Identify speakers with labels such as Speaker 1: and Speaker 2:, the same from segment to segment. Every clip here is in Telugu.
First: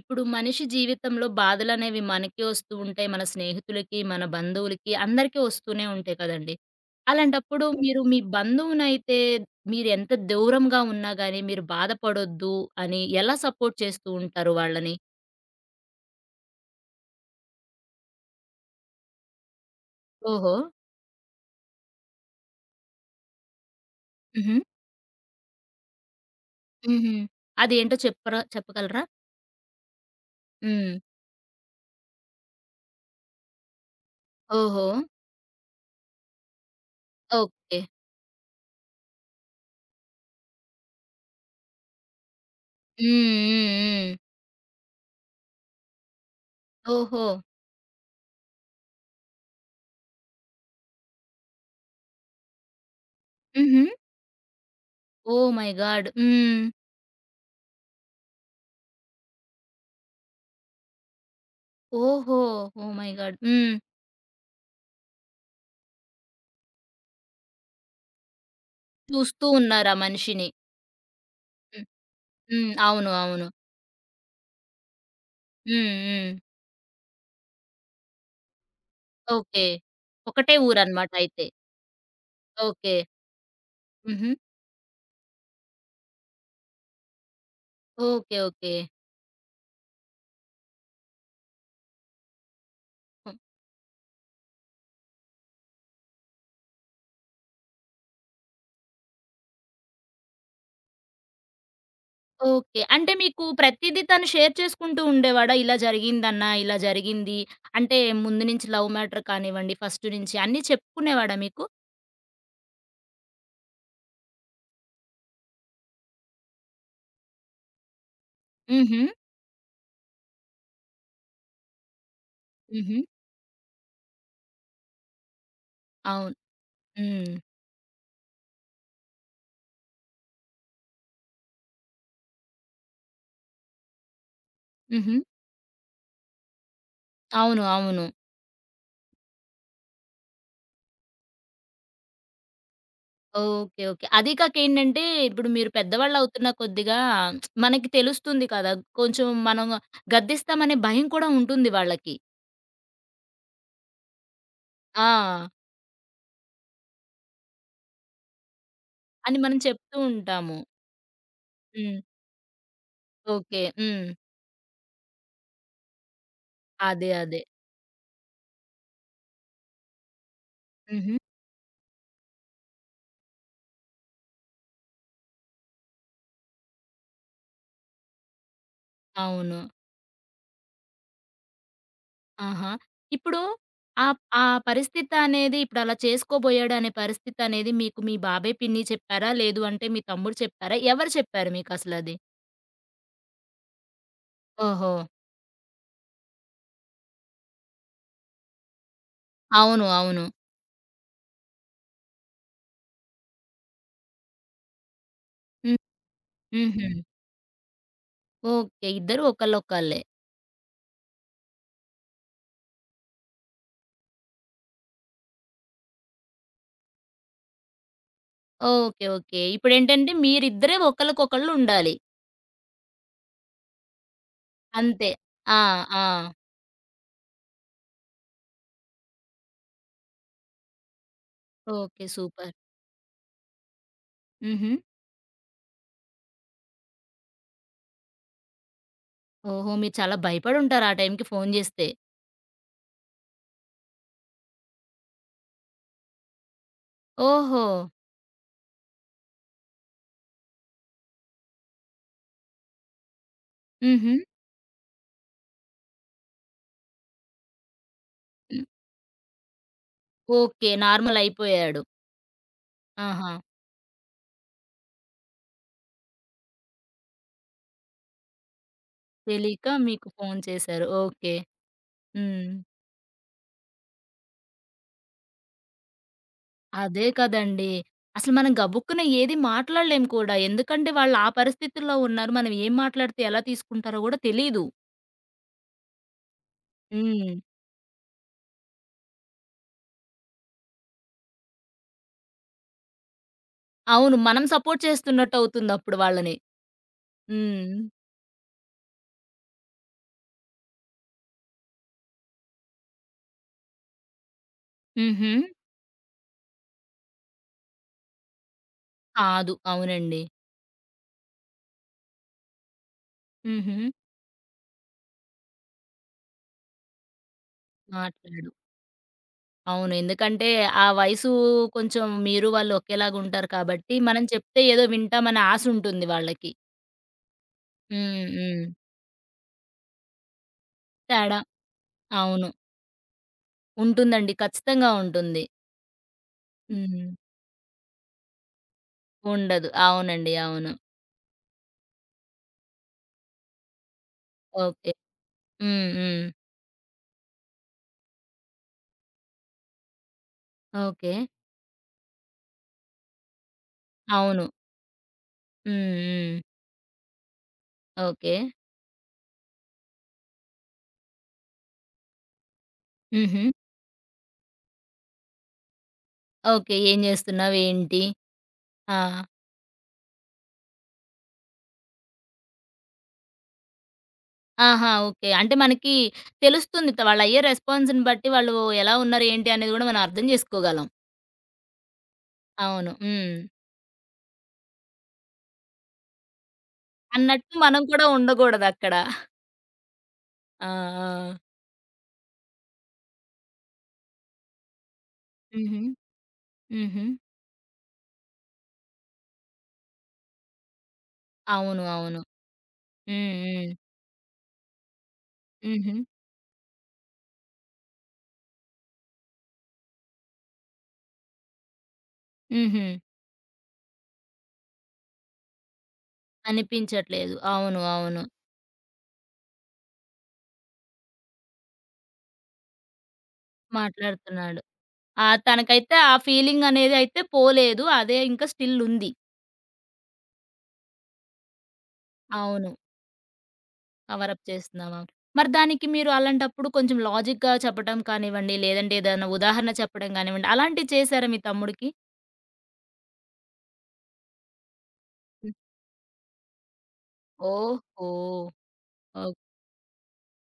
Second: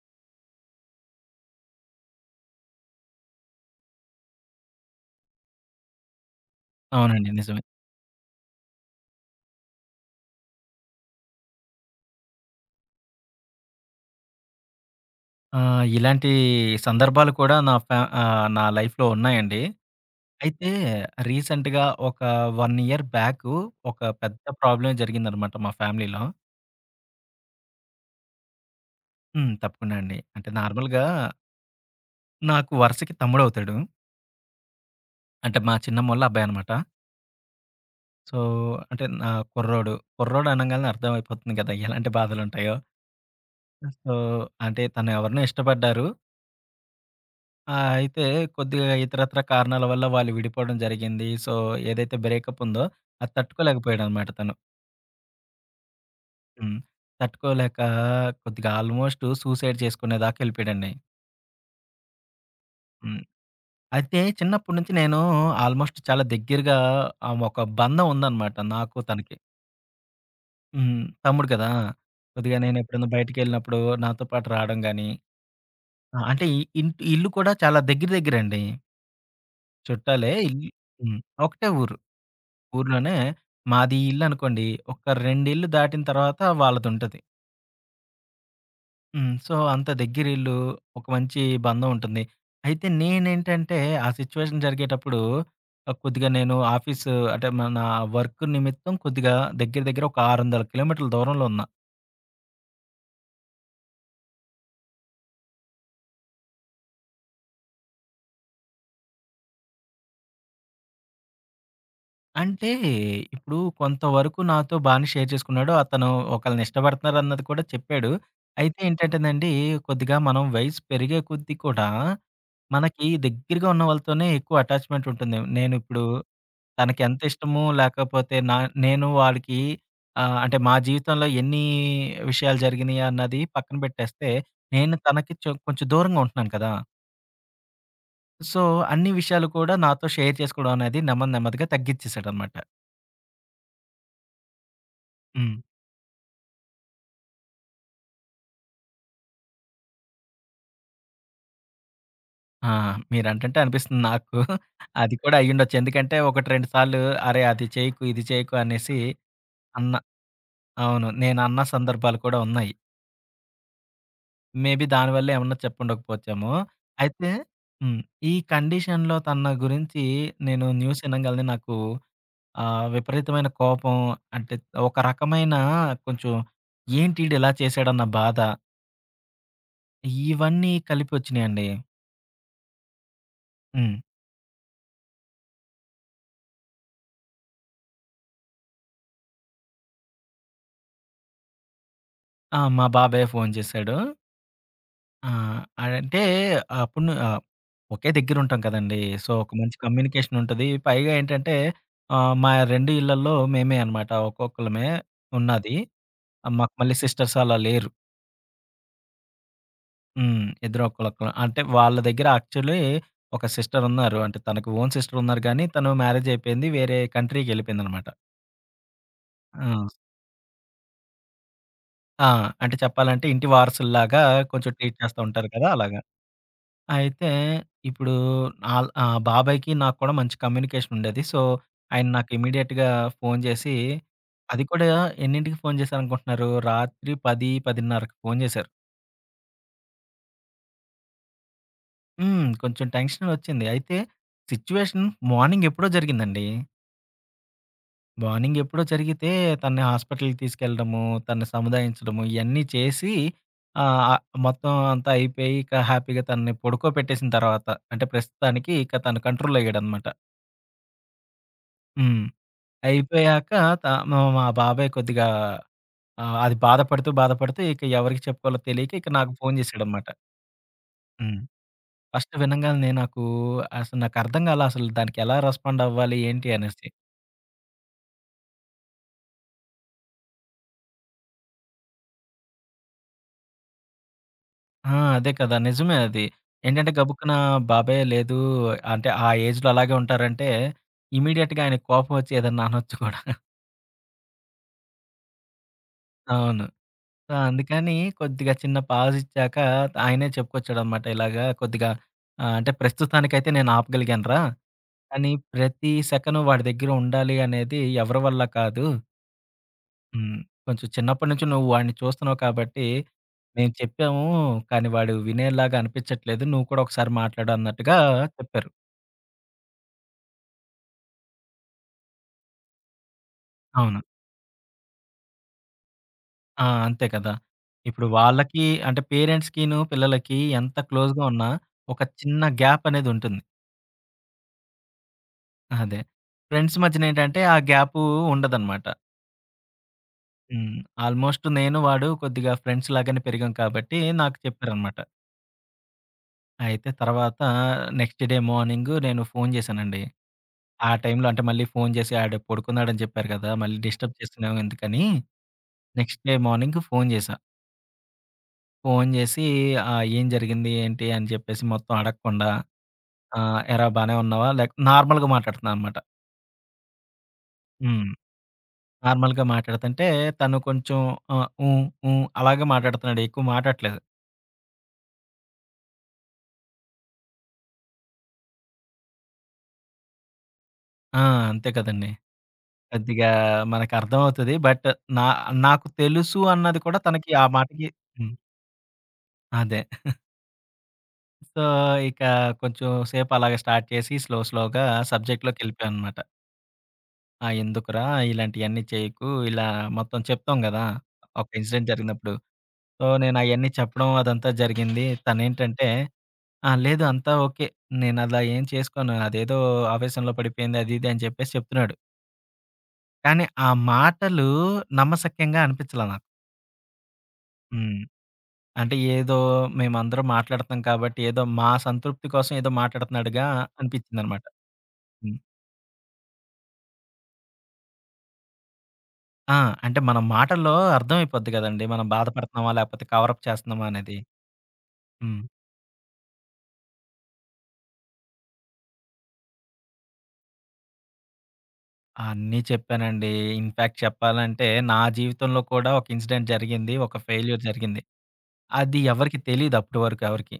Speaker 1: ఇప్పుడు మనిషి జీవితంలో బాధలనేవి మనకి వస్తూ ఉంటాయి, మన స్నేహితులకి, మన బంధువులకి అందరికీ వస్తూనే ఉంటాయి కదండీ!
Speaker 2: అవునండి. నిజమే.
Speaker 1: అలాంటప్పుడు మీరు మీ బంధువునైతే మీరెంత దూరంగా ఉన్నా గాని మీరు బాధపడొద్దు అని ఎలా సపోర్ట్ చేస్తూ ఉంటారు వాళ్ళని?
Speaker 2: ఆ! ఇలాంటి సందర్భాలు కూడా నా ఫ్యా ఆహ్, నా లైఫ్‌లో ఉన్నాయండి.
Speaker 1: ఓహో!
Speaker 2: అయితే రీసెంట్‌గా ఒక 1 ఇయర్ బ్యాకు ఒక పెద్ద
Speaker 1: హుహు.
Speaker 2: ప్రాబ్లమే జరిగిందనమాట మా ఫ్యామిలీలో.
Speaker 1: హుహు. అదేంటో చెప్పరా-చెప్పగలరా?
Speaker 2: హ్మ్. తప్పకుండా అండి. అంటే
Speaker 1: హ్మ్.
Speaker 2: నార్మల్‌గా నాకు వరసకి తమ్ముడవుతాడు.
Speaker 1: ఓహో!
Speaker 2: అంటే మా చిన్నమ్మోళ్ళ అబ్బాయనమాట.
Speaker 1: ఓకే.
Speaker 2: సో, అంటే నా కుర్రోడు. కుర్రోడు అనంగానే అర్థమైపోతుంది కదా! ఎలాంటి బాధలుంటయో!
Speaker 1: హ్మ్. హ్మ్.
Speaker 2: సో,
Speaker 1: హ్మ్.
Speaker 2: అంటే తను ఎవరినో ఇష్టపడ్డారు.
Speaker 1: ఓహో!
Speaker 2: ఆ! అయితే కొద్దిగా ఇతరితర కారణాల వల్ల వాళ్ళు విడిపోడం జరిగింది. సో, ఏదైతే బ్రేకప్పుందో అది
Speaker 1: హుహు.
Speaker 2: తట్టుకోలేకపోయాడనమాట తను.
Speaker 1: ఓహ్! My god. హ్మ్.
Speaker 2: హ్మ్. తట్టుకోలేక కొద్దిగా ఆల్మోస్టూ సూసైడ్ చేసుకునేదాకా ఎళ్ళిపోయాడండి.
Speaker 1: ఓహో! ఓహ్ మై
Speaker 2: హ్మ్.
Speaker 1: గాడ్! హ్మ్.
Speaker 2: అయితే, చిన్నప్పుడు నుంచి నేనూ ఆల్మోస్ట్ చాలా దగ్గిరగా ఆహ్, ఒక బంధం ఉందనమాట నాకు తనకి.
Speaker 1: చూస్తూ ఉన్నారు ఆ మనిషిని.
Speaker 2: హ్మ్. తమ్ముడు గదా!
Speaker 1: హ్మ్.
Speaker 2: కొద్దిగా
Speaker 1: హ్మ్.
Speaker 2: నేనెప్పుడన్నా
Speaker 1: అవును. అవును.
Speaker 2: బయటికెళ్ళినప్పుడూ నాతో పాటు రాడం గానీ,
Speaker 1: హ్మ్.
Speaker 2: ఆహ్,
Speaker 1: హ్మ్.
Speaker 2: అంటే ఇ ఇంట్ ఈ ఇల్లు కూడా చాలా దెగ్గిర దెగ్గిరేండి.
Speaker 1: ఓకే.
Speaker 2: చుట్టాలే,
Speaker 1: ఒకటే
Speaker 2: ఇల్ హ్మ్.
Speaker 1: ఊరనమాటయితే.
Speaker 2: ఒకటే ఊరు.
Speaker 1: ఓకే.
Speaker 2: ఊర్లోనే, మాదీ
Speaker 1: హుహు.
Speaker 2: ఇల్లనుకోండి, ఒక రెండిళ్లుు దాటిన తర్వాత వాళ్ళదుంటది.
Speaker 1: ఓకే. ఓకే.
Speaker 2: హ్మ్. సో, అంత దెగ్గిరిళ్ళు, ఒక మంచీ బంధవుంటంది. అయితే
Speaker 1: హ్మ్.
Speaker 2: నేనేంటంటే, ఆ సిచ్యువేషన్ జరిగేటప్పుడూ, ఆహ్, కొద్దిగా నేను ఆఫీసు అంటే, మా నా వర్కు నిమిత్తం కొద్దిగా దెగ్గిర దెగ్గిర ఒక 600 కిలోమీటర్ల దూరంలో ఉన్నా.
Speaker 1: ఓకే. అంటే, మీకు ప్రతిదీ తను షేర్ చేసుకుంటూ ఉండేవాడా? "ఇలా జరిగిందన్నా, ఇలా జరిగింది," అంటే ముందు నుంచి లవ్ మ్యాటర్ కానివ్వండి, ఫస్టు నుంచి అన్నీ చెప్పుకునేవాడా మీకు?
Speaker 2: అంటే, ఇప్పుడు కొంతవరకు నాతో బానే షేర్ చేసుకున్నాడు. అతను ఒకళ్ళని ఇష్టపడతన్నారన్నది కూడా చెప్పాడు. అయితే
Speaker 1: హుహు.
Speaker 2: ఏంటంటేనండీ, కొద్దిగా మనం వయసు పెరిగే కొద్దీ కూడా,
Speaker 1: హుహు.
Speaker 2: మనకి దెగ్గిరగా ఉన్న వాళ్ళతోనే ఎక్కువ అటాచ్‌మెంటుంటుండదేమో! నేనుప్పుడు
Speaker 1: అవును.
Speaker 2: తనకి
Speaker 1: హ్మ్.
Speaker 2: ఎంతిష్టమో లేకపోతే నా నేను వాడికీ, ఆహ్, అంటే మా జీవితంలో ఎన్నీ విషయాలు జరిగినియన్నది పక్కన బెట్టేస్తే, నేను
Speaker 1: హుహు.
Speaker 2: తనకి చొ కొంచెం దూరంగా ఉంటన్నాను కదా!
Speaker 1: అవును. అవును.
Speaker 2: సో, అన్ని విషయాలు కూడా నాతో షేర్ చేసుకోవడం అనేది నెమ్మది నెమ్మదిగా తగ్గి చేసాడనమాట.
Speaker 1: ఓకే. ఓకే. అది కాక ఏంటంటే, ఇప్పుడు
Speaker 2: హ్మ్.
Speaker 1: మీరు పెద్దవాళ్ళు అవుతున్న కొద్దిగా, మనకి తెలుస్తుంది కదా! కొంచెం మనం గద్దిస్తామనే భయం కూడా ఉంటుంది వాళ్ళకి.
Speaker 2: ఆ! మీరంటుంటే, అనిపిస్తుంది నాకు. అది కూడా
Speaker 1: ఆ!
Speaker 2: అయ్యుండొచ్చు. ఎందుకంటే, ఒకటి రెండు సార్లు అరే! అది చేయ్యకు, ఇది చేయకు అనేసి,
Speaker 1: అని మనం
Speaker 2: అన్న
Speaker 1: చెప్తూ ఉంటాము.
Speaker 2: అవును. నేనన్న
Speaker 1: హ్మ్.
Speaker 2: సందర్భాలు కూడా ఉన్నాయి.
Speaker 1: ఓకే. హ్మ్.
Speaker 2: మేబీ దాని వల్లే ఏమన్నా చెప్పుండకపోచ్చేమో.
Speaker 1: అదే.
Speaker 2: అయితే
Speaker 1: అదే.
Speaker 2: హ్మ్. ఈ కండిషన్‌లో తన గురించి, నేను న్యూస్
Speaker 1: హుహు.
Speaker 2: ఇనంగాలినే నాకు, ఆహ్, విపరీతమైన కోపం అంటే, ఒక రకమైన కొంచెం ఏంటిడిలా చేశాడన్న బాధ.
Speaker 1: అవును.
Speaker 2: ఇవన్నీ కలిపొచ్చినియండి.
Speaker 1: ఆహా! ఇప్పుడు.
Speaker 2: హ్మ్.
Speaker 1: ఆ ఆ పరిస్థితనేది, ఇప్పుడు అలా చేసుకోబోయాడనే పరిస్థితనేది, మీకు మీ బాబాయ్, పిన్ని చెప్పారా? లేదు అంటే మీ తమ్ముడు చెప్పారా? ఎవరు చెప్పారు మీకసలది?
Speaker 2: ఆ! "మా బాబాయే ఫోన్ చేశాడు."
Speaker 1: ఓహో!
Speaker 2: ఆ! అంటే, ఆప్పును ఆహ్, ఒకే దగ్గర ఉంటాం కదండి. సో, ఒక మంచి
Speaker 1: అవును. అవును.
Speaker 2: కమ్యూనికేషనుంటది. పైగా ఏంటంటే, ఆహ్, మా 2 ఇళ్లల్లో మేమేనమాట, ఒక్కొక్కళ్ళమే, ఉన్నది.
Speaker 1: హ్మ్.
Speaker 2: ఆ! మాకు
Speaker 1: హుహు.
Speaker 2: మళ్ళీ సిస్టర్సలా లేరు.
Speaker 1: ఓకే. ఇద్దరు ఒకళ్ళొకళ్ళే.
Speaker 2: హ్మ్. ఇద్దరు ఒక్కళ్ళొక్కళ్ళు. అంటే వాళ్ళ దగ్గర యాక్చువల్లీ ఒక సిస్టరున్నారు. అంటే తనకు ఓన్ సిస్టరున్నారు గానీ తను మ్యారేజయిపోయింది. వేరే కంట్రీకెళ్ళిపోయిందనమాట.
Speaker 1: ఓకే. ఓకే.
Speaker 2: ఆ!
Speaker 1: ఇప్పుడేంటంటే మీరిద్దరే ఒకళ్ళకొకళ్ళు ఉండాలి.
Speaker 2: ఆ! అంటే చెప్పాలంటే ఇంటి వారసుల్లాగా కొంచెం ట్రీట్
Speaker 1: అంతే.
Speaker 2: చేస్తా ఉంటారు
Speaker 1: ఆ!
Speaker 2: కదా! అలాగా.
Speaker 1: ఆ!
Speaker 2: అయితే ఇప్పుడు ఆల్ ఆ బాబాయికి నాకు కూడా మంచి కమ్యూనికేషనుండేది. సో, ఆయన
Speaker 1: ఓకే.
Speaker 2: నాకు
Speaker 1: సూపర్.
Speaker 2: ఇమ్మీడియేట్‌గా ఫోను చేసి అది
Speaker 1: హుహు.
Speaker 2: కూడా ఎన్నింటికి ఫోను చేశారనుకుంటున్నారు రాత్రి 10, 10:30కి ఫోను చేశారు.
Speaker 1: ఓహో! మీరు చాలా భయపడుంటారు ఆ టైంకి ఫోను జేస్తే.
Speaker 2: హ్మ్. కొంచెం టెన్షన్ వచ్చింది. అయితే, సిట్యుయేషన్ మార్నింగెప్పుడో జరిగిందండి.
Speaker 1: ఓహో!
Speaker 2: మార్నింగెప్పుడో జరిగితే తనని హాస్పిటల్‌కి తీసుకెళ్ళడము, తనను సముదాయించడము ఇయన్నీ చేసి ఆహ్, ఆ!
Speaker 1: హుహు.
Speaker 2: మొత్తం అంతా అయిపోయి ఇక హ్యాపీగా తనని పడుకోబెట్టేసిన తర్వాత. అంటే
Speaker 1: హ్మ్.
Speaker 2: ప్రస్తుతానికి ఇక తను కంట్రోలయ్యాడనమాట.
Speaker 1: ఓకే. నార్మల్ అయిపోయాడు.
Speaker 2: హ్మ్.
Speaker 1: ఆహా!
Speaker 2: అయిపోయాక త మా మా బాబాయ్ కొద్దిగా, ఆహ్, అది బాధపడుతూ, బాధపడుతూ ఇక ఎవరికి చెప్పుకోవాలో తెలియక ఇక నాకు ఫోను
Speaker 1: తెలియక
Speaker 2: చేశాడనమాట.
Speaker 1: మీకు ఫోను చేశారు. ఓకే.
Speaker 2: హ్మ్. ఫస్ట్
Speaker 1: హ్మ్.
Speaker 2: వినంగాలనే నాకు అసలు నాకు అర్థం కాలా అసలు దానికి ఎలా రెస్పాండవ్వాలి? ఏంటి అనేసి?
Speaker 1: అదే కదండీ. అసలు మనం గబుకున్న ఏది మాట్లాడలేం కూడా. ఎందుకంటే వాళ్ళా పరిస్థితుల్లో ఉన్నారు. మనం ఏం మాట్లాడితే ఎలా తీసుకుంటారో కూడా తెలీదు.
Speaker 2: ఆ! అదే కదా! నిజమే అది. ఏంటంటే గబుక్కున
Speaker 1: హ్మ్.
Speaker 2: బాబాయి లేదు అంటే ఆ ఏజ్‌లో అలాగే ఉంటారంటే ఇమ్మీడియేట్‌గా ఆయనకి కోపం వచ్చి ఏదన్నా అనొచ్చు కూడా.
Speaker 1: అవును. మనం సపోర్ట్ చేస్తున్నట్టవుతుందప్పుడు వాళ్ళని.
Speaker 2: అవును. సో,
Speaker 1: హ్మ్.
Speaker 2: అందుకని కొద్దిగా చిన్న పాజిచ్చాక, ఆయనే చెప్పుకొచ్చాడనమాట ఇలాగా కొద్దిగా ఆహ్, అంటే "ప్రస్తుతానికైతే నేను ఆపగలిగానురా. కానీ,
Speaker 1: హుహు.
Speaker 2: ప్రతి సెకను వాడి దగ్గర ఉండాలి అనేది ఎవరి వల్ల కాదు."
Speaker 1: కాదు. అవునండి.
Speaker 2: హ్మ్. కొంచెం చిన్నప్పటి నుంచి నువ్వు వాడిని చూస్తున్నావు కాబట్టి, మేం
Speaker 1: హుహు.
Speaker 2: చెప్పాము, కానీ వాడు వినేలాగా అనిపించట్లేదు." నువ్వు కూడా ఒకసారి మాట్లాడు అన్నట్టుగా
Speaker 1: మాట్లాడు.
Speaker 2: చెప్పారు."
Speaker 1: అవును. ఎందుకంటే, ఆ వయసూ కొంచెం మీరు వాళ్ళు ఒకేలాగా ఉంటారు కాబట్టి
Speaker 2: అవును.
Speaker 1: మనం చెప్తే ఏదో వింటామనే ఆశుంటుంది వాళ్ళకి.
Speaker 2: ఆ! అంతే కదా! ఇప్పుడు
Speaker 1: హ్మ్.
Speaker 2: వాళ్ళకి,
Speaker 1: హ్మ్.
Speaker 2: అంటే, పేరెంట్స్‌కిను, పిల్లలకి ఎంత క్లోజ్‌గా
Speaker 1: తేడా.
Speaker 2: ఉన్నా, ఒక చిన్న
Speaker 1: అవును.
Speaker 2: గ్యాపనేదుంటుంది.
Speaker 1: ఉంటుందండి. ఖచ్చితంగా ఉంటుంది.
Speaker 2: అదే. ఫ్రెండ్స్ మధ్యన
Speaker 1: హ్మ్.
Speaker 2: ఏంటంటే, ఆ గ్యాపు ఉండదనమాట.
Speaker 1: ఉండదు. అవునండి. అవును.
Speaker 2: హ్మ్. ఆల్మోస్ట్ నేను వాడు కొద్దిగా ఫ్రెండ్స్ లాగానే పెరిగాం కాబట్టి, నాకు
Speaker 1: ఓకే.
Speaker 2: చెప్పారనమాట.
Speaker 1: హ్మ్, హ్మ్.
Speaker 2: అయితే తర్వాత, నెక్స్ట్ డే మార్నింగు నేను ఫోను చేశానండి. ఆ
Speaker 1: ఓకే.
Speaker 2: టైంలో అంటే, మళ్ళీ ఫోను చేసి ఆడు పడుకున్నాడని చెప్పారు కదా! మళ్ళీ డిస్టర్బ్
Speaker 1: అవును.
Speaker 2: చేస్తున్నాం ఎందుకని,
Speaker 1: హ్మ్,
Speaker 2: నెక్స్ట్ డే
Speaker 1: హ్మ్.
Speaker 2: మార్నింగు ఫోను చేశా.
Speaker 1: ఓకే.
Speaker 2: ఫోను చేసి ఆహ్, ఏం జరిగింది ఏంటి? అని చెప్పేసి మొత్తం అడగకుండా, ఆ!
Speaker 1: హుహు.
Speaker 2: ఎరా బానే ఉన్నావా? లేక నార్మల్‌గా మాట్లాడుతన్నాననమాట.
Speaker 1: ఓకే. ఏం చేస్తున్నావు? ఏంటి?
Speaker 2: హ్మ్.
Speaker 1: ఆ!
Speaker 2: నార్మల్‌గా మాట్లాడుతంటే తను కొంచెం ఆ, హ్మ్, హ్మ్ అలాగే మాట్లాడుతున్నాడు. ఎక్కువ మాటాట్లేదు.
Speaker 1: ఆహా! ఓకే. అంటే మనకి తెలుస్తుందిట వాళ్ళయ్యే రెస్పాన్స్‌ని బట్టి వాళ్ళు ఎలా ఉన్నారు? ఏంటి? అనేది కూడా మనం అర్థం చేసుకోగలం.
Speaker 2: ఆ! అంతే కదండీ!
Speaker 1: అవును.
Speaker 2: కొద్దిగా
Speaker 1: హ్మ్.
Speaker 2: మనకర్థమవుతది. బట్టు నా నాకు తెలుసు అన్నది కూడా తనకి ఆ
Speaker 1: అన్నట్టు మనం
Speaker 2: మాటకి
Speaker 1: కూడా
Speaker 2: హ్మ్.
Speaker 1: ఉండకూడదక్కడ.
Speaker 2: అదే.
Speaker 1: ఆ! ఆ!
Speaker 2: సో, ఇక కొంచెం సేపు అలాగ స్టార్ట్ చేసి స్లో, స్లోగా
Speaker 1: హుహు.
Speaker 2: సబ్జెక్ట్‌‌లోకెళ్ళిపోయావనమాట.
Speaker 1: హుహు.
Speaker 2: ఆ! ఎందుకురా! ఇలాంటియన్నీ చేయకు ఇలా మొత్తం చెప్తాం కదా! ఒక
Speaker 1: అవును.
Speaker 2: ఇన్సిడెంట్
Speaker 1: అవును.
Speaker 2: జరిగినప్పుడు. సో,
Speaker 1: హ్మ్.
Speaker 2: నేను అయన్నీ
Speaker 1: హ్మ్.
Speaker 2: చెప్పడం అదంతా జరిగింది. తనేంటంటే,
Speaker 1: హుహు.
Speaker 2: "ఆ! లేదు. అంతా ఓకే. నేనలా ఏం చేసుకోను అదేదో ఆవేశంలో పడిపోయింది" అది ఇది అని చెప్పేసి చెప్తున్నాడు.
Speaker 1: హుహు.
Speaker 2: కానీ ఆ మాటలు నమ్మసక్యంగా అనిపించలే నాకు.
Speaker 1: అనిపించట్లేదు. అవును.
Speaker 2: హ్మ్.
Speaker 1: అవును.
Speaker 2: అంటే ఏదో మేమందరం మాట్లాడుతన్నాం కాబట్టి ఏదో మా సంతృప్తి కోసం ఏదో మాట్లాడుతున్నడుగా అనిపించిందనమాట.
Speaker 1: మాట్లాడుతున్నాడు. ఆహ్,
Speaker 2: హ్మ్.
Speaker 1: తనకైతే ఆ ఫీలింగనేది అయితే పోలేదు. అదే ఇంకా స్టిల్లుంది.
Speaker 2: ఆ! అంటే మన మాటల్లో అర్థమైపోద్ది గదండి! మనం బాధపడుతున్నామా?
Speaker 1: అవును.
Speaker 2: లేకపోతే కవరప్ చేస్తున్నామా అనేది?
Speaker 1: కవర‌ప్ చేస్తున్నావా?
Speaker 2: హ్మ్.
Speaker 1: మరి దానికి మీరు అలాంటప్పుడు కొంచెం లాజిక్‌గా చెప్పటం కానివ్వండి లేదంటే ఏదైనా ఉదాహరణ చెప్పడం గానివ్వండి అలాంటియి చేశారా మీ తమ్ముడికి?
Speaker 2: అన్నీ చెప్పానండి. ఇన్‌ఫ్యాక్ట్ చెప్పాలంటే నా
Speaker 1: హ్మ్.
Speaker 2: జీవితంలో కూడా ఒక ఇన్సిడెంట్ జరిగింది. ఒక ఫెయిల్యూర్ జరిగింది.
Speaker 1: ఓహో!
Speaker 2: అది
Speaker 1: ఓక్
Speaker 2: ఎవరికి తెలీదు అప్పటి వరకు ఎవరికి.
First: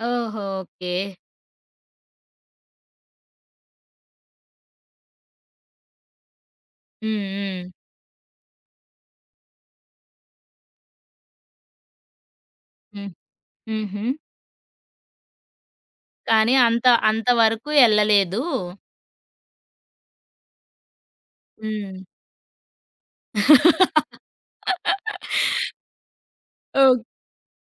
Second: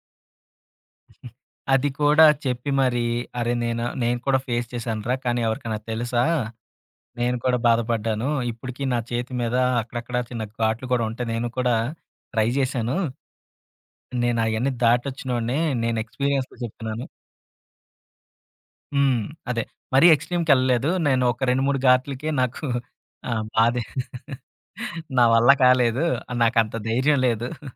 Speaker 1: ఓహో! ఓకే.
Speaker 2: అది కూడా చెప్పి మరి "అరే నేను, నేను కూడా ఫేస్ చేశానురా కానీ ఎవరికన్నా తెలుసా?
Speaker 1: హ్మ్.
Speaker 2: నేను కూడా
Speaker 1: హ్మ్.
Speaker 2: బాధపడ్డాను. ఇప్పటికి నా చేతి మీద అక్కడక్కడ చిన్న ఘాట్లు కూడా ఉంటాయి నేను కూడా ట్రై జేశాను.
Speaker 1: హ్మ్. హుహు.
Speaker 2: నేనయన్నీ దాటొచ్చినోడినే నేను
Speaker 1: కానీ
Speaker 2: ఎక్స్‌పీరియన్స్‌తో
Speaker 1: అంత
Speaker 2: చెప్తున్నాను".
Speaker 1: అంతవరకు ఎళ్ళలేదు.
Speaker 2: హ్మ్. అదే. మరీ ఎక్స్‌ట్రీమ్‌కెళ్ళలేదు. నేను ఒక 2, 3
Speaker 1: హ్మ్.
Speaker 2: గాట్లుకే నాకు ఆ! బాధే. నా వల్ల కాలేదు. నాకు అంత
Speaker 1: ఓహ్
Speaker 2: ధైర్యం లేదు.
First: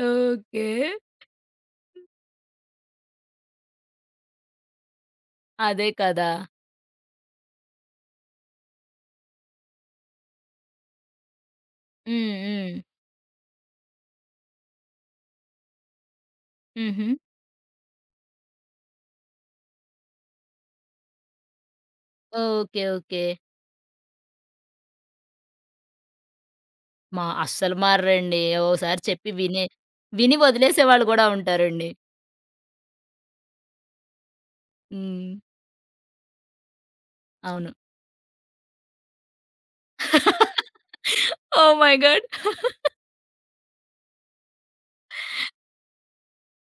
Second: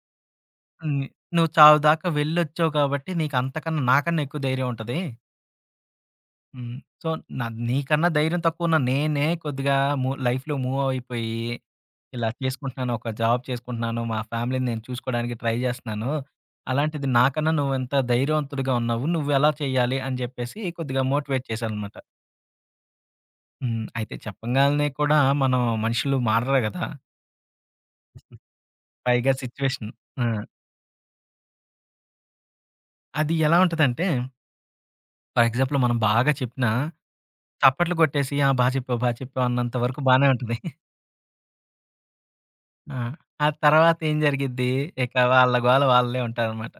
Speaker 1: ఓకే.
Speaker 2: హ్మ్. నువ్వు చావుదాకా వెళ్ళొచ్చావు కాబట్టి నీకు అంతకన్నా నాకన్నా ఎక్కువ ధైర్యం ఉంటది.
Speaker 1: అదే కదా!
Speaker 2: హ్మ్. సో న నీకన్నా ధైర్యం తక్కువున్న నేనే కొద్దిగా మూ లైఫ్‌లో మూవ్ అయిపోయి. ఇలా
Speaker 1: హ్మ్. హ్మ్.
Speaker 2: చేసుకుంటున్నాను. ఒక జాబ్ చేసుకుంటున్నాను. మా ఫ్యామిలీని నేను చూసుకోడానికి ట్రై జేస్తున్నాను. అలాంటిది
Speaker 1: హుహు.
Speaker 2: నాకన్నా నువ్వు ఎంత ధైర్యవంతుడిగా ఉన్నావు. నువ్వు ఎలా చేయాలి? అని చెప్పేసి కొద్దిగా మోటివేట్ చేశాననమాట.
Speaker 1: ఓహ్! ఓకే. ఓకే.
Speaker 2: హ్మ్. అయితే చెప్పంగాల్నే కూడా మనం మనుషులు మారరు గదా!
Speaker 1: మా అస్సలు మారురండి. ఓసారి చెప్పి
Speaker 2: పైగా
Speaker 1: వినే
Speaker 2: సిట్యుయేషన్. ఆ!
Speaker 1: విని వదిలేసేవాాళ్ళు గూడా ఉంటారండి.
Speaker 2: అది ఎలా ఉంటందంటే?
Speaker 1: హ్మ్.
Speaker 2: ఫర్ ఎగ్జాంపులు మనం బాగా చెప్పినా,
Speaker 1: అవును.
Speaker 2: చప్పట్లు గోట్టేసి ఆ! బా చెప్పావు, బా చెప్పావు అన్నంత వరకు బానే ఉంటది.
Speaker 1: ఓ! My god.
Speaker 2: ఆ! ఆ తర్వాత ఏం జరిగిద్డి. ఇక వాళ్ళ గోల వాళ్లే ఉంటారనమాట.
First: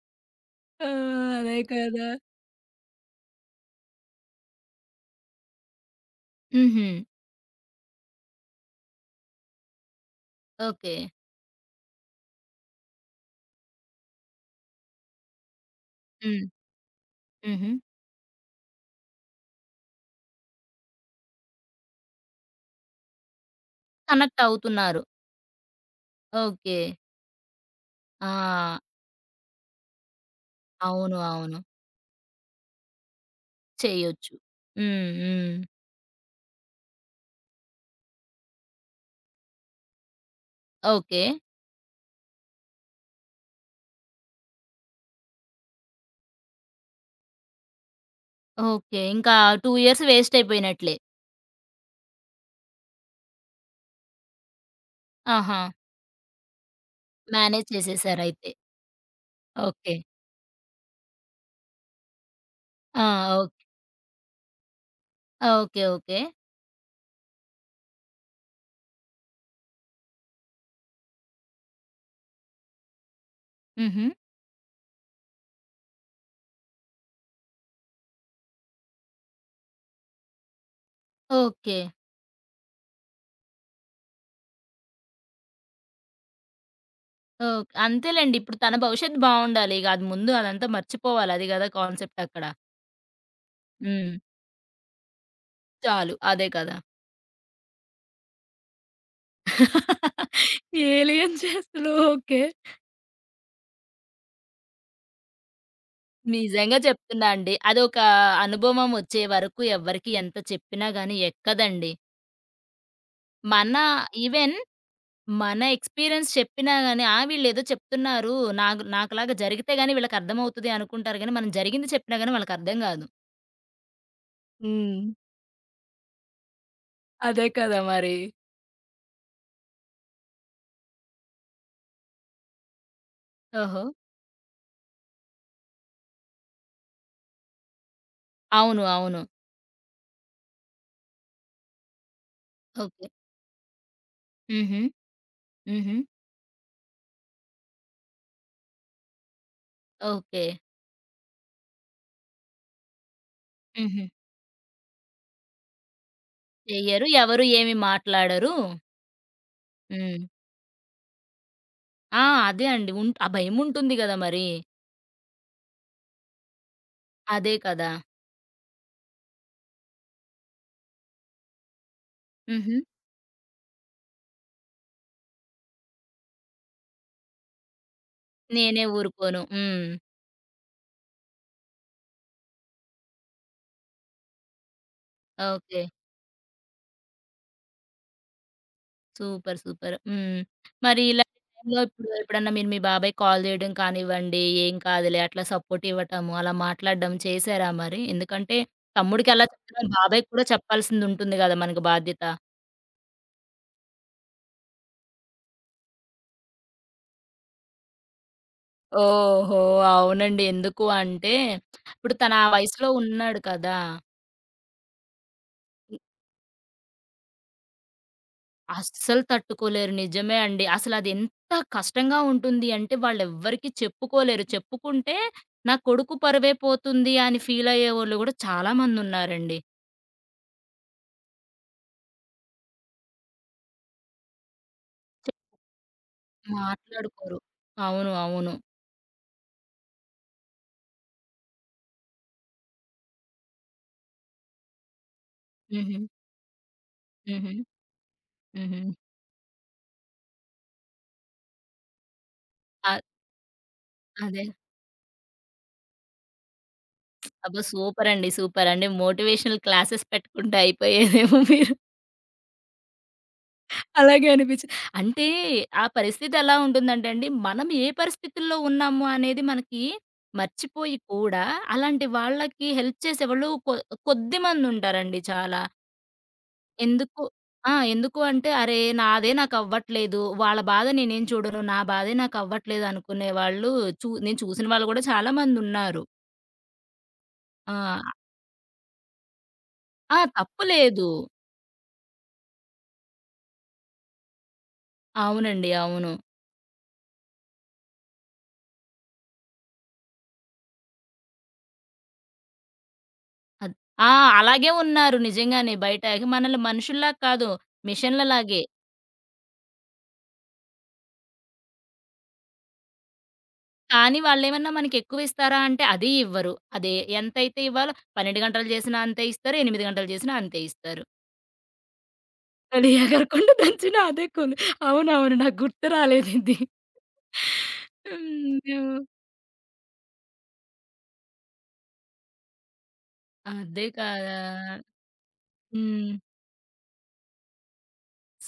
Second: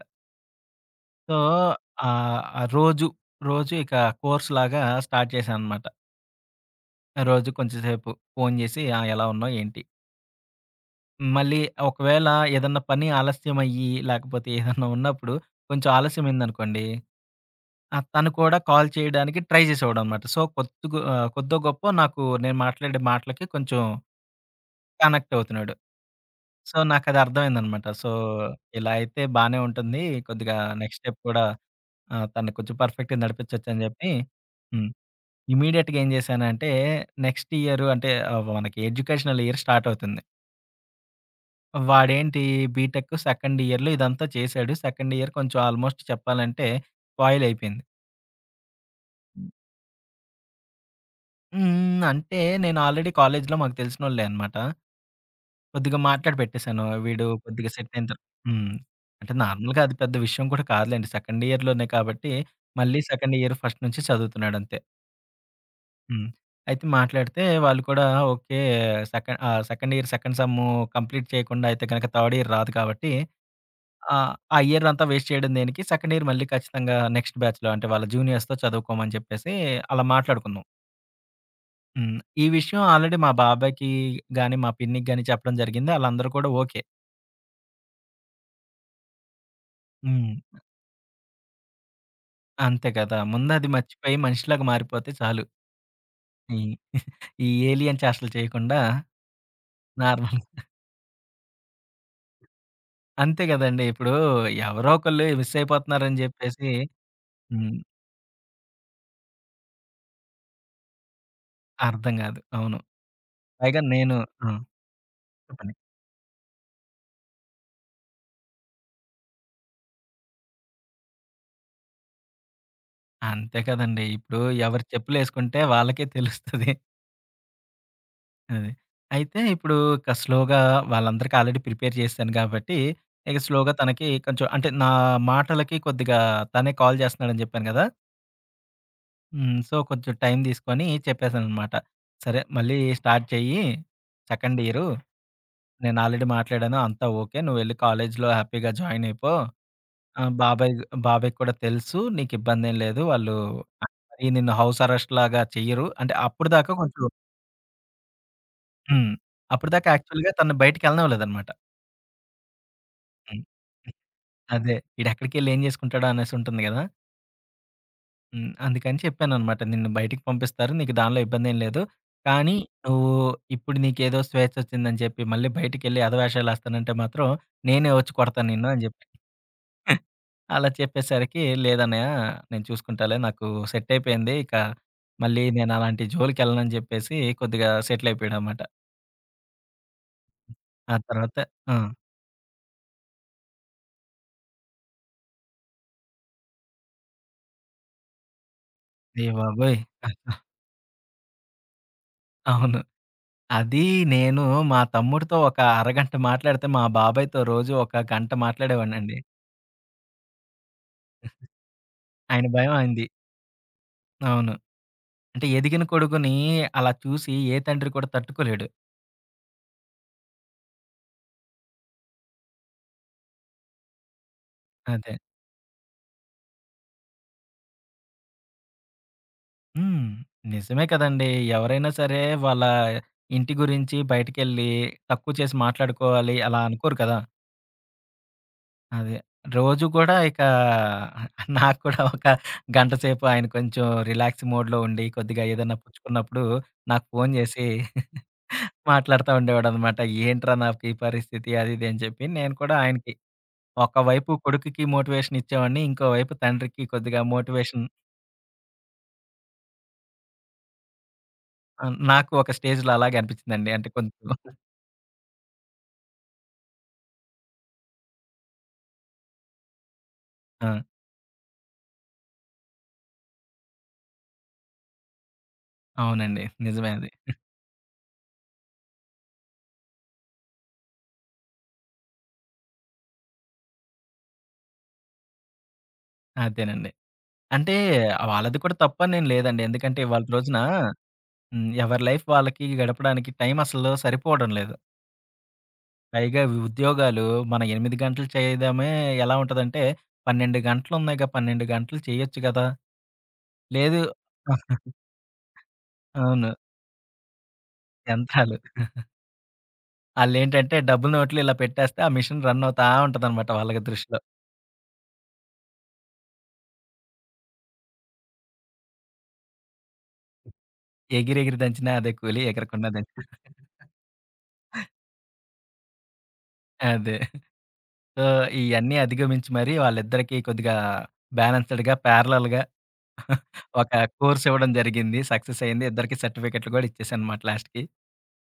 Speaker 1: ఆ!
Speaker 2: సో,
Speaker 1: అదే కదా!
Speaker 2: ఆహ్, రోజు, రోజు ఇక కోర్స్‌లాగా స్టార్ట్ జేశాననమాట.
Speaker 1: హుహు.
Speaker 2: రోజు కొంచెంసేపు, ఫోను జేసి ఆ! ఎలా ఉన్నావు? ఏంటి?
Speaker 1: ఓకే.
Speaker 2: మళ్ళీ ఒకవేళ ఏదన్నా పని ఆలస్యమయ్యి, లేకపోతే ఏదన్నా ఉన్నప్పుడు కొంచెం
Speaker 1: హ్మ్.
Speaker 2: ఆలస్యమైందనుకోండి.
Speaker 1: హుహు.
Speaker 2: ఆ! తను కూడా కాల్ చేయడానికి ట్రై జేసేవాడనమాట. సో, కోద్దుగో ఆహ్, కోద్దో, గొప్పో నాకు, నేను మాట్లాడే మాటలకి కొంచెం,
Speaker 1: కనక్టవుతున్నారు.
Speaker 2: కనెక్టవుతున్నాడు. So,
Speaker 1: okay.
Speaker 2: నాకు అదర్థమైందనమాట. సో,
Speaker 1: ఆ!
Speaker 2: ఇలాయితే బానే ఉంటుంది. కొద్దిగా నెక్స్ట్
Speaker 1: అవును.
Speaker 2: స్టెప్ కూడా,
Speaker 1: అవును.
Speaker 2: ఆ తన్ని కొంచెం పర్ఫెక్ట్‌గా నడిపించోచ్చని జేప్పి.
Speaker 1: చేయొచ్చు.
Speaker 2: హ్మ్.
Speaker 1: హ్మ్. హ్మ్.
Speaker 2: ఇమ్మీడియట్‌గేంశానంటే, నెక్స్ట్ ఇయరు అంటే, ఆ! మనకి ఎడ్యుకేషనల్ ఇయర్ స్టార్టవుతుంది.
Speaker 1: ఓకే.
Speaker 2: వాడేంటి బీటెక్ సెకండ్ ఇయర్‌లో ఇదంతా చేశాడు. సెకండ్ ఇయర్ కొంచెం ఆల్మోస్ట్ చెప్పాలంటే స్పాయిల్ అయిపోయింది.
Speaker 1: ఓకే. ఇంకా 2 ఇయర్స్ వేస్ట్ అయిపోయినట్లే.
Speaker 2: హ్మ్. అంటే నేను ఆల్రెడీ కాలేజీలో మాకు తెలిసినోళ్ళే అనమాట.
Speaker 1: ఆహా!
Speaker 2: కొద్దిగా మాట్లాడి పెట్టేశాను. వీడు
Speaker 1: మేనేజ్
Speaker 2: కొద్దిగా సెట్ అయింత
Speaker 1: చేసేసారయితే.
Speaker 2: హ్మ్. అంటే నార్మల్‌గా అది
Speaker 1: ఓకే.
Speaker 2: పెద్ద విషయం కూడా కాదులెండి. సెకండ్ ఇయర్‌లోనే కాబట్టి మళ్ళీ
Speaker 1: ఆ!
Speaker 2: Second year
Speaker 1: okay.
Speaker 2: ఫస్ట్ నుంచి చదువుతున్నాడంతే.
Speaker 1: ఓకే. ఓకే.
Speaker 2: హ్మ్. అయితే మాట్లాడితే వాళ్ళు కూడా okay, sec ah, second year second sem complete చేయకుండా అయితే గనక థర్డ్ ఇయర్ రాదు కాబట్టి
Speaker 1: హుహు.
Speaker 2: ఆహ్, ఆ ఇయర్ అంతా వేస్ట్ చేయడం దేనికి, సెకండ్ ఇయర్ మళ్ళీ ఖచ్చితంగా నెక్స్ట్ బ్యాచ్‌లో అంటే వాళ్ళ జూనియర్స్‌తో చదువుకోమని చెప్పేసి అలా మాట్లాడుకున్నాం.
Speaker 1: ఓకే.
Speaker 2: హ్మ్. ఈ విషయం ఆల్రెడీ మా బాబాయికి గాని, మా పిన్నికి గాని చెప్పడం జరిగింది. ఆళ్ళందరూ కూడా ఓకే.
Speaker 1: ఓక్ అంతేలెండి. ఇప్పుడు తన భవిష్యత్తు బావుండాలి. అది ముందు
Speaker 2: హ్మ్.
Speaker 1: అదంతా మర్చిపోవాలి అది కదా కాన్సెప్టక్కడ.
Speaker 2: అంతే కదా! ముందది
Speaker 1: హ్మ్.
Speaker 2: మర్చిపోయి మనిషిలాగా మారిపోతే చాలు.
Speaker 1: చాలు. అదే కదా!
Speaker 2: ఈ ఏలియన్ చేష్టలు చేయకుండా నార్మల్
Speaker 1: ఏలియన్ చేష్టలు, ఓకే.
Speaker 2: అంతే కదండీ. ఇప్పుడు ఎవరో ఒకళ్ళు మిస్సయిపోతున్నారని చెప్పేసి
Speaker 1: నిజంగా చెప్తున్నా అండి.
Speaker 2: హ్మ్.
Speaker 1: అదొక అనుభవం వచ్చే వరకు ఎవ్వరికీ ఎంత చెప్పినా గాని ఎక్కదండి.
Speaker 2: అర్థం కాదు. అవును.
Speaker 1: మన
Speaker 2: పైగా నేను ఆ!
Speaker 1: ఈవెన్ మన
Speaker 2: చెప్పండి.
Speaker 1: ఎక్స్పీరియన్స్ చెప్పినా గాని, "ఆ! వీళ్లేదో చెప్తున్నారు. నాకు నాకులాగా జరిగితే గాని వీళ్ళకర్థమవుతది" అనుకుంటారు గానీ, మనం జరిగింది చెప్పినా గాని వాళ్ళకర్థం కాదు.
Speaker 2: అంతే కదండీ. ఇప్పుడు ఎవరు
Speaker 1: హ్మ్.
Speaker 2: చెప్పులేసుకుంటే వాళ్ళకే తెలుస్తది.
Speaker 1: అదే కదా మరి!
Speaker 2: అది. అయితే ఇప్పుడు ఇక స్లోగా వాళ్ళందరికి ఆల్రెడీ ప్రిపేర్ చేశసాను కాబట్టి. ఇక స్లోగా,
Speaker 1: ఓహో!
Speaker 2: తనకి కొంచెం అంటే నా మాటలకి కొద్దిగా తనే కాల్ చేస్తున్నాడని చెప్పాను కదా!
Speaker 1: అవును. అవును.
Speaker 2: హ్మ్. సో కొంచెం టైం తీసుకొని చెప్పేసాననమాట. సరే! మళ్ళీ
Speaker 1: ఓకే.
Speaker 2: స్టార్ట్ చెయ్యి. సెకండ్
Speaker 1: హుహు.
Speaker 2: ఇయరు.
Speaker 1: హుహు.
Speaker 2: నేను ఆల్రెడీ మాట్లాడాను. అంతా ఓకే. నువెళ్ళి కాలేజ్‌లొ హ్యాపీగా జాయిన్ అయిపో. ఆ!
Speaker 1: ఓకే.
Speaker 2: బాబాయ్ బాబాయ్‌కి కూడా తెలుసు. నీకు ఇబ్బందేం లేదు. వాళ్ళు ఆ
Speaker 1: హుహు.
Speaker 2: మరి నిను హౌస్ అరెస్ట్ లాగా చెయ్యరు. అంటే అప్పటిదాకా కొంచెం
Speaker 1: చెయ్యరు. ఎవరు ఏమి మాట్లాడరు.
Speaker 2: హ్మ్. అప్పటిదాకా
Speaker 1: హ్మ్.
Speaker 2: యాక్చువల్‌గా తనను బయటికి ఎళ్ళనివ్వలేదనమాట.
Speaker 1: ఆ! అదే అండి. ఉంట్ ఆ
Speaker 2: హ్మ్.
Speaker 1: భయం ఉంటుంది గద మరి.
Speaker 2: అదే. ఈడెక్కడికెళ్ళ ఏం చేసుకుంటాడా. అనేసి ఉంటుంది కదా!
Speaker 1: అదే కదా!
Speaker 2: హ్మ్. అందుకని చెప్పాననమాట. నిన్ను బయటికి పంపిస్తారు. నీకు దానిలో ఇబ్బందేమి లేదు. కానీ
Speaker 1: హుహు.
Speaker 2: నువ్వు ఇప్పుడు నీకేదో స్వేచ్ఛ వచ్చిందని చెప్పి మళ్ళీ బయటికెళ్ళి ఎధవేషాలేస్తానంటే మాత్రం. నేనే వచ్చి కొడతాను నిన్ను అని
Speaker 1: నేనే
Speaker 2: చెప్పి
Speaker 1: ఊరుకోను. హ్మ్.
Speaker 2: అలా చెప్పేసరికి. లేదన్నయ! నేను చూసుకుంటాలే నాకు సెట్ అయిపోయింది. ఇక మళ్ళీ నేను
Speaker 1: ఓకే.
Speaker 2: అలాంటి జోలికెళ్ళనని చెప్పేసి కొద్దిగా సెటిల్ అయిపోయాడనమాట.
Speaker 1: Super, super. హ్మ్.
Speaker 2: హ్మ్. ఆ
Speaker 1: మరి ఇలాంటి
Speaker 2: తర్వాత ఆ!
Speaker 1: టైములోప్పుడు, ఎప్పుడన్నా మీరు మీ బాబాయికి కాల్ చేయడం కానివ్వండి, ఏం కాదులే అట్లా సపోర్టివ్వటము, అలా మాట్లాడడం చేశారా మరి? ఎందుకంటే,
Speaker 2: అయ్య
Speaker 1: తమ్ముడికి ఎలా
Speaker 2: బాబోయ్!
Speaker 1: చెప్పారో, బాబాయికి కూడా చెప్పాల్సిందుంటుంది కదా మనకి బాధ్యత.
Speaker 2: అవును. అది నేను, మా తమ్ముడితో ఒక అరగంట మాట్లాడితే, మా బాబాయితో రోజు ఒక గంట మాట్లాడేవాడినండి.
Speaker 1: ఓహో! అవునండి. ఎందుకు అంటే, ఇప్పుడు తను
Speaker 2: ఆయన
Speaker 1: ఆ
Speaker 2: భయం
Speaker 1: వయసులో
Speaker 2: అయనది.
Speaker 1: ఉన్నాడు కదా!
Speaker 2: అవును. అంటే, ఎదిగిన కొడుకుని అలా చూసి, ఏ తండ్రి కూడా తట్టుకోలేడు.
Speaker 1: అస్సలు తట్టుకోలేరు, నిజమే అండి. అసలది ఎంత కష్టంగా ఉంటుంది అంటే, వాళ్లెవ్వరికీ చెప్పుకోలేరు.
Speaker 2: అదే.
Speaker 1: చెప్పుకుంటే, నా కొడుకు పరువేపోతుంది. అని ఫీలయ్యేవోళ్ళు కూడా చాలామందున్నారండ
Speaker 2: హ్మ్. నిజమే కదండీ. ఎవరైనా సరే, వాళ్ళ ఇంటి గురించి బయటికెళ్ళి,
Speaker 1: చె
Speaker 2: తక్కువ చేసి మాట్లాడుకోవాలి అలా అనుకోరు కదా!
Speaker 1: మాట్లాడుకోరు. అవును. అవును.
Speaker 2: అదే. రోజు కూడా ఇకా, నాకు కూడా ఒక గంటసేపు ఆయన కొంచెం రిలాక్స్ మోడ్‌లో ఉండి, కొద్దిగా ఏదైనా
Speaker 1: హుహు.
Speaker 2: పుచ్చుకున్నప్పుడు, నాకు ఫోను
Speaker 1: హుహు.
Speaker 2: చేసి
Speaker 1: హుహు.
Speaker 2: మాట్లాడుతా ఉండేవాడనమాట. "ఏంట్రా, నాకు ఈ పరిస్థితి" అదిదని చెప్పి, నేను కూడా
Speaker 1: ఆ
Speaker 2: ఆయనకి ఒకవైపు
Speaker 1: అదే.
Speaker 2: కొడుకుకి మోటివేషనిచ్చేవాడిని, ఇంకోవైపు తండ్రికి కొద్దిగా
Speaker 1: అబ్బో!
Speaker 2: మోటివేషన్
Speaker 1: సూపరండి. సూపరండి. మోటివేషనల్ క్లాసెస్ పెట్టుకుంటే, అయిపోయారేమో మీరు.
Speaker 2: ఆ! నాకు ఒక స్టేజ్‌లో అలాగ అనిపించిందండి. అంటే, కొంచెం
Speaker 1: అలాగే అనిపిచ్చి అంటే, ఆ పరిస్థితి ఎలా ఉంటుందంటేండి, మనం ఏ పరిస్థితుల్లో ఉన్నాము అనేది మనకి,
Speaker 2: ఆ!
Speaker 1: మర్చిపోయి కూడా అలాంటి వాళ్ళకి హెల్ప్ చేసేవాళ్ళు కొ కొద్దిమందుంటారండి చాలా.
Speaker 2: అవునండి. నిజమే అది.
Speaker 1: ఎందుకు
Speaker 2: హ్మ్.
Speaker 1: ఆ! ఎందుకు అంటే, అరే! నాదే నాకవ్వట్లేదు, వాళ్ళ బాధ నేనేం చూడను. నా బాధే నాకవ్వట్లేదు, అనుకునే వాళ్ళు చూ నేను చూసిన వాళ్ళు కూడా, చాలామందున్నారు.
Speaker 2: అదేనండి. అంటే
Speaker 1: ఆ!
Speaker 2: వాళ్ళది కూడా తప్పనేం లేదండి. ఎందుకంటే,
Speaker 1: ఆ!
Speaker 2: ఇవాళ్టి రోజునా,
Speaker 1: తప్పు లేదు.
Speaker 2: హ్మ్. ఎవరి లైఫ్ వాళ్ళకి గడపడానికి టైం అసలు సరిపోవడం లేదు.
Speaker 1: అవునండి. అవును.
Speaker 2: పైగా ఉ ఉద్యోగాలు మనం 8 గంటలు చేయదమే ఎలా ఉంటదంటే, 12 గంటలు ఉన్నాయిగా 12 గంటలు చేయొచ్చు కదా!
Speaker 1: అద్
Speaker 2: లేదు
Speaker 1: ఆ! అలాగే ఉన్నారు నిజంగానే బయట ఇక
Speaker 2: అవును.
Speaker 1: మనల్ని మనుషుల్లాగా కాదు
Speaker 2: యంత్రాలు.
Speaker 1: మిషన్లలాగే.
Speaker 2: ఆళ్ళేంటంటే డబ్బు నోట్లు ఇలా పెట్టేస్తే, ఆ మిషన్ రన్ అవుతా ఉంటదనమాట వాళ్ళకి దృష్టిలో.
Speaker 1: కానీ, వాళ్ళెమన్నా మనకి ఎక్కువి ఇస్తారా అంటే, అదీ ఇవ్వరు. అదే ఎంతైతే ఇవ్వాలో 12 గంటలు చేసినా అంతే ఇస్తారు. 8 గంటలు చేసినా అంతే ఇస్తారు.
Speaker 2: ఎగిరి ఎగిరి దంచినా అదే కూలి ఎగరకున్న
Speaker 1: అది
Speaker 2: దంచినా
Speaker 1: ఎగరకుండా దంచిన అదే కూలి అవునవును. నాకు గుర్తు రాలేదు ఇది.
Speaker 2: అదే. సో,
Speaker 1: అయ్యో!
Speaker 2: ఇయన్నీ అధిగమించి మరి, వాళ్ళిద్దరికి కొద్దిగా బ్యాలెన్స్‌డ్‌గా, ప్యారలల్
Speaker 1: అదే
Speaker 2: ఒక
Speaker 1: కదా!
Speaker 2: కోర్స్ ఇవ్వడం జరిగింది. సక్సెస్ అయింది. ఇద్దరికి
Speaker 1: హ్మ్.
Speaker 2: సర్టిఫికెట్లు కూడా ఇచ్చేసానమాట లాస్ట్‌కి.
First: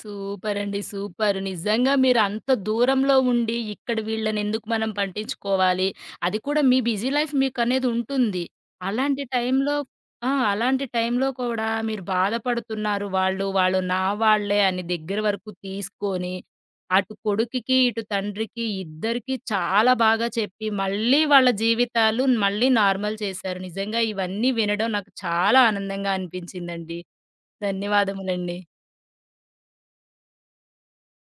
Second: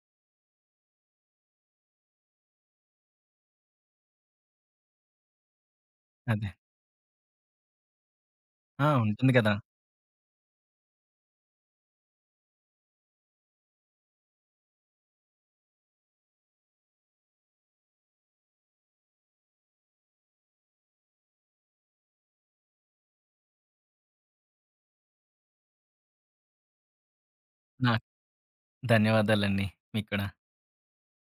Speaker 1: సూపరండి. సూపర్. నిజంగా మీరు అంత దూరంలో ఉండి, ఇక్కడ వీళ్ళన ఎందుకు మనం పట్టించుకోవాలి. అది
Speaker 2: అదే.
Speaker 1: కూడా మీ బిజీ లైఫ్ మీకనేది ఉంటుంది.
Speaker 2: ఆ!
Speaker 1: అలాంటి
Speaker 2: ఉంటుంది కదా!
Speaker 1: టైం‌లో ఆ! అలాంటి టైంలో కూడా మీరు బాధపడుతున్నారు వాళ్ళు వాళ్ళు నా వాళ్ళే అన్ని దగ్గర వరకు తీసుకొని, అటు కొడుకికి, ఇటు తండ్రికి ఇద్దరికి చాలా బాగా చెప్పి మళ్ళీ వాళ్ళ జీవితాలు మళ్ళీ నార్మల్ చేశారు. నిజంగా ఇవన్నీ వినడం నాకు చాలా ఆనందంగా అనిపించిందండి.
Speaker 2: నా
Speaker 1: ధన్యవాదములండి.
Speaker 2: ధన్యవాదాలండి. మీకు కూడా.